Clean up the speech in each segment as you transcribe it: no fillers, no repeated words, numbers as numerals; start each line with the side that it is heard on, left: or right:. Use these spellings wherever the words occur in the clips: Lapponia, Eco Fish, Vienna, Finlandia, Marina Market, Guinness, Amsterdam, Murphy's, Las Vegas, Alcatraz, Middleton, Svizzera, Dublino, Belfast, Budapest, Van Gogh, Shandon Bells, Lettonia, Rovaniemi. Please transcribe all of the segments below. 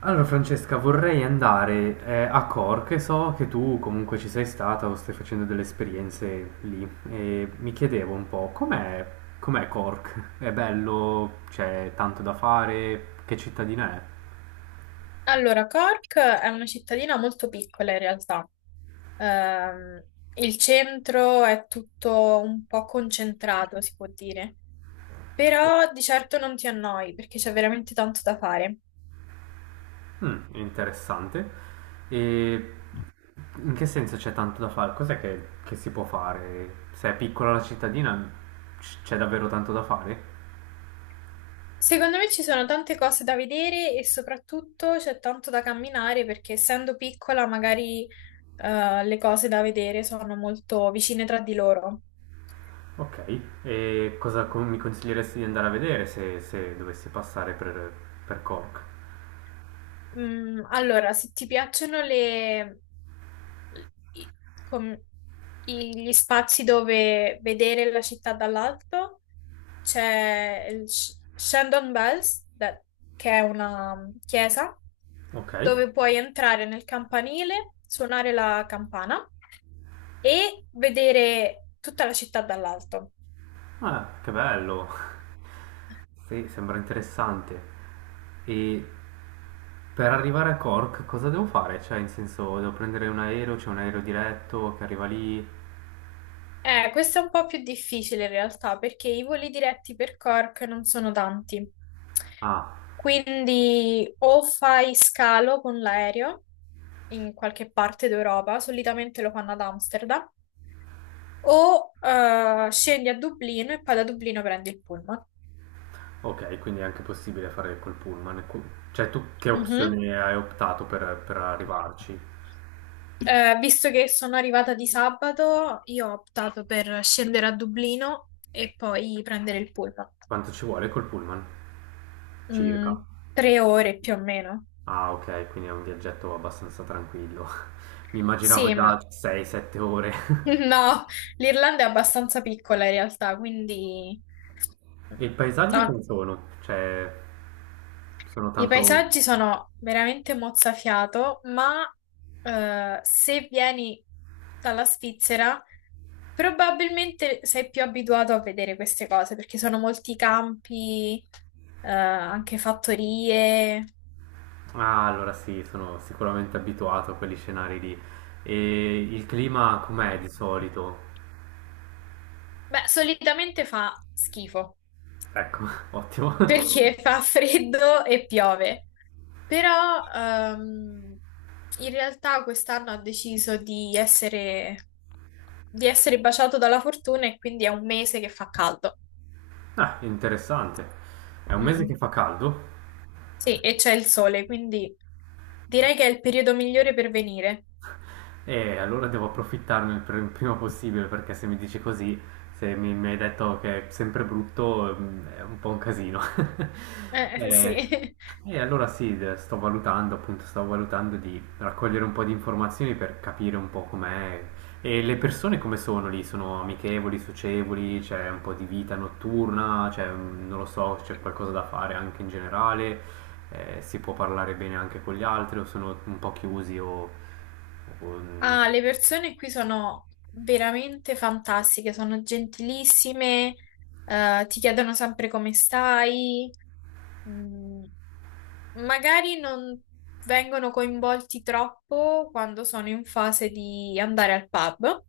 right: Allora Francesca, vorrei andare a Cork. So che tu comunque ci sei stata o stai facendo delle esperienze lì e mi chiedevo un po' com'è, com'è Cork? È bello? C'è tanto da fare? Che cittadina è?
left: Allora, Cork è una cittadina molto piccola in realtà. Ehm, il centro è tutto un po' concentrato, si può dire, però di certo non ti annoi perché c'è veramente tanto da fare.
right: Mm, interessante. E in che senso c'è tanto da fare? Cos'è che si può fare? Se è piccola la cittadina c'è davvero tanto da fare?
left: Secondo me ci sono tante cose da vedere e soprattutto c'è tanto da camminare perché essendo piccola magari le cose da vedere sono molto vicine tra di loro.
right: Ok, e mi consiglieresti di andare a vedere se dovessi passare per Cork?
left: Mm, allora, se ti piacciono le i- com- i- gli spazi dove vedere la città dall'alto, c'è il Shandon Bells, che è una chiesa,
right: Ok,
left: dove puoi entrare nel campanile, suonare la campana e vedere tutta la città dall'alto.
right: ah, che bello, sì, sembra interessante. E per arrivare a Cork cosa devo fare? Cioè, in senso, devo prendere un aereo, c'è un aereo diretto che arriva lì?
left: Questo è un po' più difficile in realtà perché i voli diretti per Cork non sono tanti.
right: Ah,
left: Quindi o fai scalo con l'aereo in qualche parte d'Europa, solitamente lo fanno ad Amsterdam, o scendi a Dublino e poi da Dublino prendi il pullman.
right: ok, quindi è anche possibile fare col pullman. Cioè, tu che
left: Mhm.
right: opzione hai optato per arrivarci?
left: Visto che sono arrivata di sabato, io ho optato per scendere a Dublino e poi prendere il pullman.
right: Quanto ci vuole col pullman?
left: Mm,
right: Circa.
left: tre ore più o meno.
right: Ah, ok, quindi è un viaggetto abbastanza tranquillo. Mi immaginavo
left: Sì,
right: già
left: ma
right: 6-7 ore.
left: no, l'Irlanda è abbastanza piccola in realtà, quindi
right: E i paesaggi
left: no,
right: come sono? Cioè, sono
left: i
right: tanto...
left: paesaggi sono veramente mozzafiato, ma se vieni dalla Svizzera, probabilmente sei più abituato a vedere queste cose, perché sono molti campi, anche fattorie.
right: Ah, allora sì, sono sicuramente abituato a quegli scenari lì. E il clima com'è di solito?
left: Beh, solitamente fa schifo,
right: Ecco, ottimo.
left: perché fa freddo e piove. Però in realtà quest'anno ha deciso di essere baciato dalla fortuna e quindi è un mese che fa caldo.
right: Ah, interessante. È un mese che
left: Mm,
right: fa caldo?
left: Sì, e c'è il sole, quindi direi che è il periodo migliore per venire.
right: E allora devo approfittarne prima possibile perché se mi dici così, se mi, mi hai detto che è sempre brutto. Mm, è un po' un casino. E,
left: Sì.
right: e allora sì, sto valutando, appunto, sto valutando di raccogliere un po' di informazioni per capire un po' com'è. E le persone come sono lì? Sono amichevoli, socievoli? C'è un po' di vita notturna? C'è, mm, non lo so, c'è qualcosa da fare anche in generale? Si può parlare bene anche con gli altri o sono un po' chiusi o... Um,
left: Ah, le persone qui sono veramente fantastiche, sono gentilissime, ti chiedono sempre come stai. Mm. Magari non vengono coinvolti troppo quando sono in fase di andare al pub,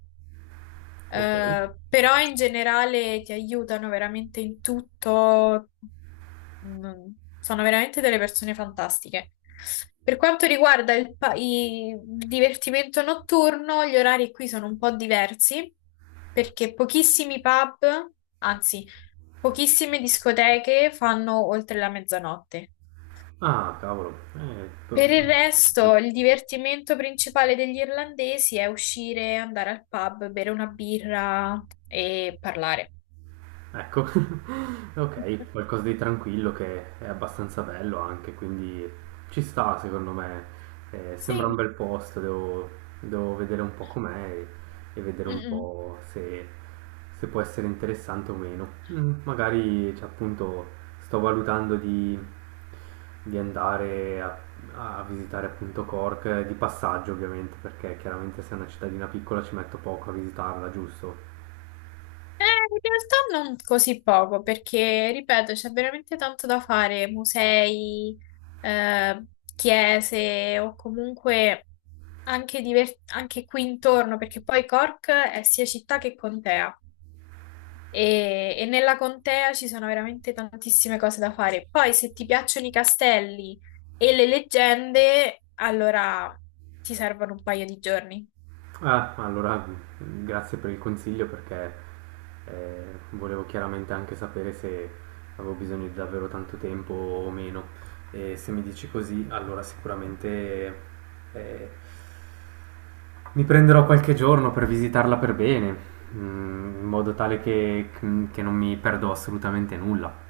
right: ok.
left: però in generale ti aiutano veramente in tutto. Sono veramente delle persone fantastiche. Per quanto riguarda il divertimento notturno, gli orari qui sono un po' diversi perché pochissimi pub, anzi, pochissime discoteche fanno oltre la mezzanotte.
right: Ah, cavolo. Eh, to-
left: Per il resto, il divertimento principale degli irlandesi è uscire, andare al pub, bere una birra e parlare.
right: Ecco, ok, qualcosa di tranquillo che è abbastanza bello anche, quindi ci sta secondo me. Sembra un
left: Sì.
right: bel posto, devo vedere un po' com'è e vedere un
left: Mm-mm.
right: po' se, se può essere interessante o meno. Mm, magari, cioè, appunto, sto valutando di, di andare a visitare appunto Cork, di passaggio ovviamente, perché chiaramente se è una cittadina piccola ci metto poco a visitarla, giusto?
left: In realtà non così poco, perché, ripeto, c'è veramente tanto da fare, musei, eh, chiese o comunque anche, anche qui intorno, perché poi Cork è sia città che contea. E nella contea ci sono veramente tantissime cose da fare. Poi, se ti piacciono i castelli e le leggende, allora ti servono un paio di giorni.
right: Ah, allora grazie per il consiglio perché eh, volevo chiaramente anche sapere se avevo bisogno di davvero tanto tempo o meno. E se mi dici così, allora sicuramente eh, mi prenderò qualche giorno per visitarla per bene, mm, in modo tale che non mi perdo assolutamente nulla.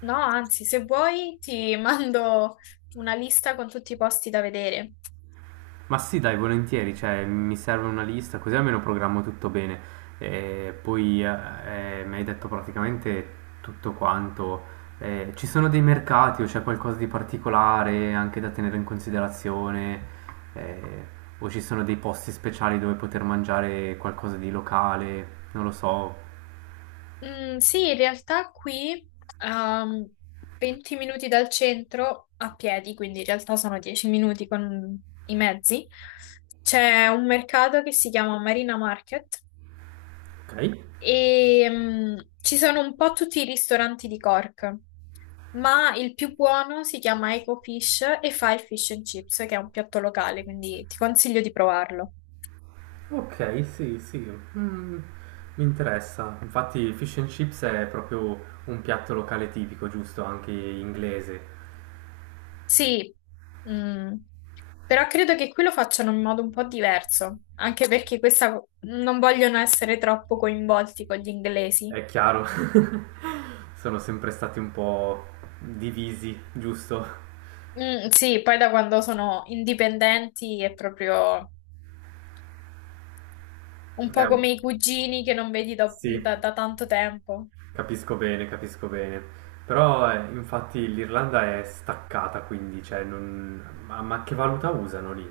left: No, anzi, se vuoi, ti mando una lista con tutti i posti da vedere.
right: Ma sì, dai, volentieri, cioè mi serve una lista, così almeno programmo tutto bene. E poi mi hai detto praticamente tutto quanto. Ci sono dei mercati o c'è qualcosa di particolare anche da tenere in considerazione? Eh, o ci sono dei posti speciali dove poter mangiare qualcosa di locale? Non lo so.
left: Mm, sì, in realtà qui a 20 minuti dal centro a piedi, quindi in realtà sono 10 minuti con i mezzi. C'è un mercato che si chiama Marina Market.
right: Ok,
left: E ci sono un po' tutti i ristoranti di Cork, ma il più buono si chiama Eco Fish e fa il fish and chips, che è un piatto locale, quindi ti consiglio di provarlo.
right: ok, sì, sì, mm, mi interessa. Infatti, fish and chips è proprio un piatto locale tipico, giusto? Anche inglese.
left: Sì, mm, però credo che qui lo facciano in modo un po' diverso, anche perché questa, non vogliono essere troppo coinvolti con gli inglesi.
right: È chiaro, sono sempre stati un po' divisi, giusto?
left: Mm, sì, poi da quando sono indipendenti è proprio un
right: È
left: po'
right: un-
left: come i cugini che non vedi
right: Sì,
left: da tanto tempo.
right: capisco bene, capisco bene. Però infatti l'Irlanda è staccata, quindi, cioè, non... ma che valuta usano lì?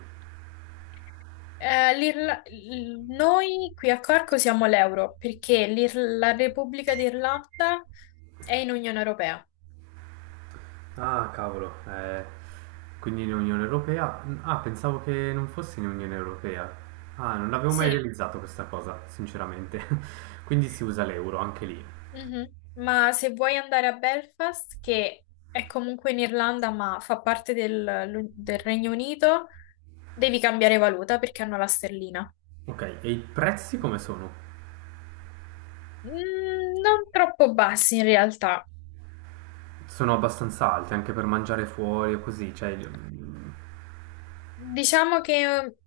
left: Noi qui a Corco siamo all'euro perché la Repubblica d'Irlanda è in Unione Europea.
right: Ah, cavolo, quindi in Unione Europea? Ah, pensavo che non fosse in Unione Europea. Ah, non avevo mai
left: Sì,
right: realizzato questa cosa, sinceramente. Quindi si usa l'euro anche lì.
left: mhm. Ma se vuoi andare a Belfast, che è comunque in Irlanda ma fa parte del Regno Unito, devi cambiare valuta perché hanno la sterlina.
right: Ok, e i prezzi come sono?
left: Mm, non troppo bassi in realtà.
right: Sono abbastanza alti anche per mangiare fuori o così, cioè...
left: Diciamo che,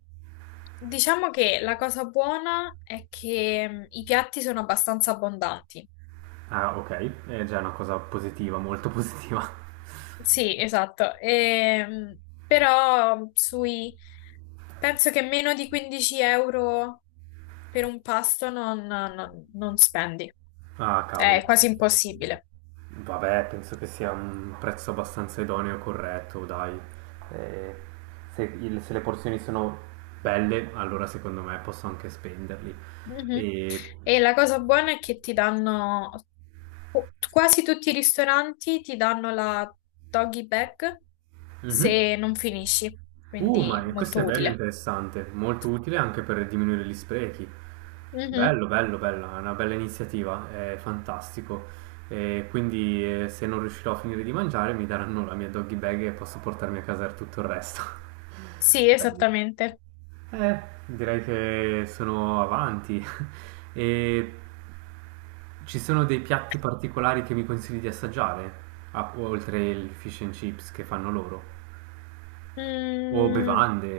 left: diciamo che la cosa buona è che i piatti sono abbastanza abbondanti.
right: Ah, ok, è già una cosa positiva, molto positiva.
left: Sì, esatto. Però sui... penso che meno di 15 euro per un pasto non spendi.
right: Ah, cavolo.
left: È quasi impossibile.
right: Vabbè, penso che sia un prezzo abbastanza idoneo e corretto, dai. Eh, se le porzioni sono belle, allora secondo me posso anche spenderli.
left: Mhm.
right: E...
left: E la cosa buona è che ti danno, quasi tutti i ristoranti ti danno la doggy bag
right: Mhm.
left: se non finisci,
right: Ma
left: quindi
right: questo
left: molto
right: è bello e
left: utile.
right: interessante, molto utile anche per diminuire gli sprechi.
left: Mhm.
right: Bello, bello, bella, è una bella iniziativa, è fantastico. E quindi se non riuscirò a finire di mangiare mi daranno la mia doggy bag e posso portarmi a casa tutto il resto.
left: Sì,
right: Bello.
left: esattamente.
right: Eh, Direi che sono avanti. E ci sono dei piatti particolari che mi consigli di assaggiare, oltre il fish and chips che fanno loro? O
left: Mm,
right: bevande?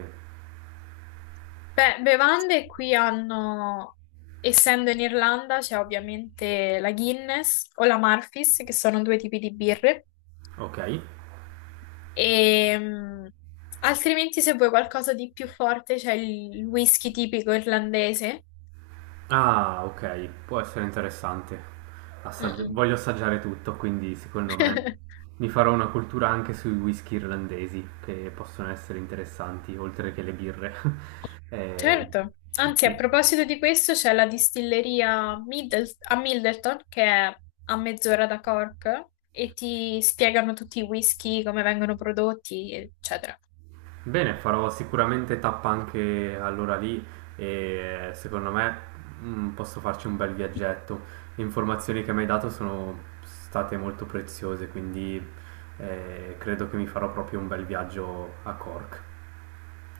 left: Beh, bevande qui hanno, essendo in Irlanda, c'è ovviamente la Guinness o la Murphy's, che sono due tipi di birre,
right: Ok.
left: e, altrimenti se vuoi qualcosa di più forte c'è il whisky tipico irlandese.
right: Ah, ok, può essere interessante.
left: Mm-mm.
right: Voglio assaggiare tutto, quindi secondo me mi farò una cultura anche sui whisky irlandesi, che possono essere interessanti, oltre che le birre. Eh,
left: Certo. Anzi, a
right: sì.
left: proposito di questo, c'è la distilleria a Middleton, che è a mezz'ora da Cork, e ti spiegano tutti i whisky, come vengono prodotti, eccetera.
right: Bene, farò sicuramente tappa anche allora lì e secondo me mm, posso farci un bel viaggetto. Le informazioni che mi hai dato sono state molto preziose, quindi credo che mi farò proprio un bel viaggio a Cork.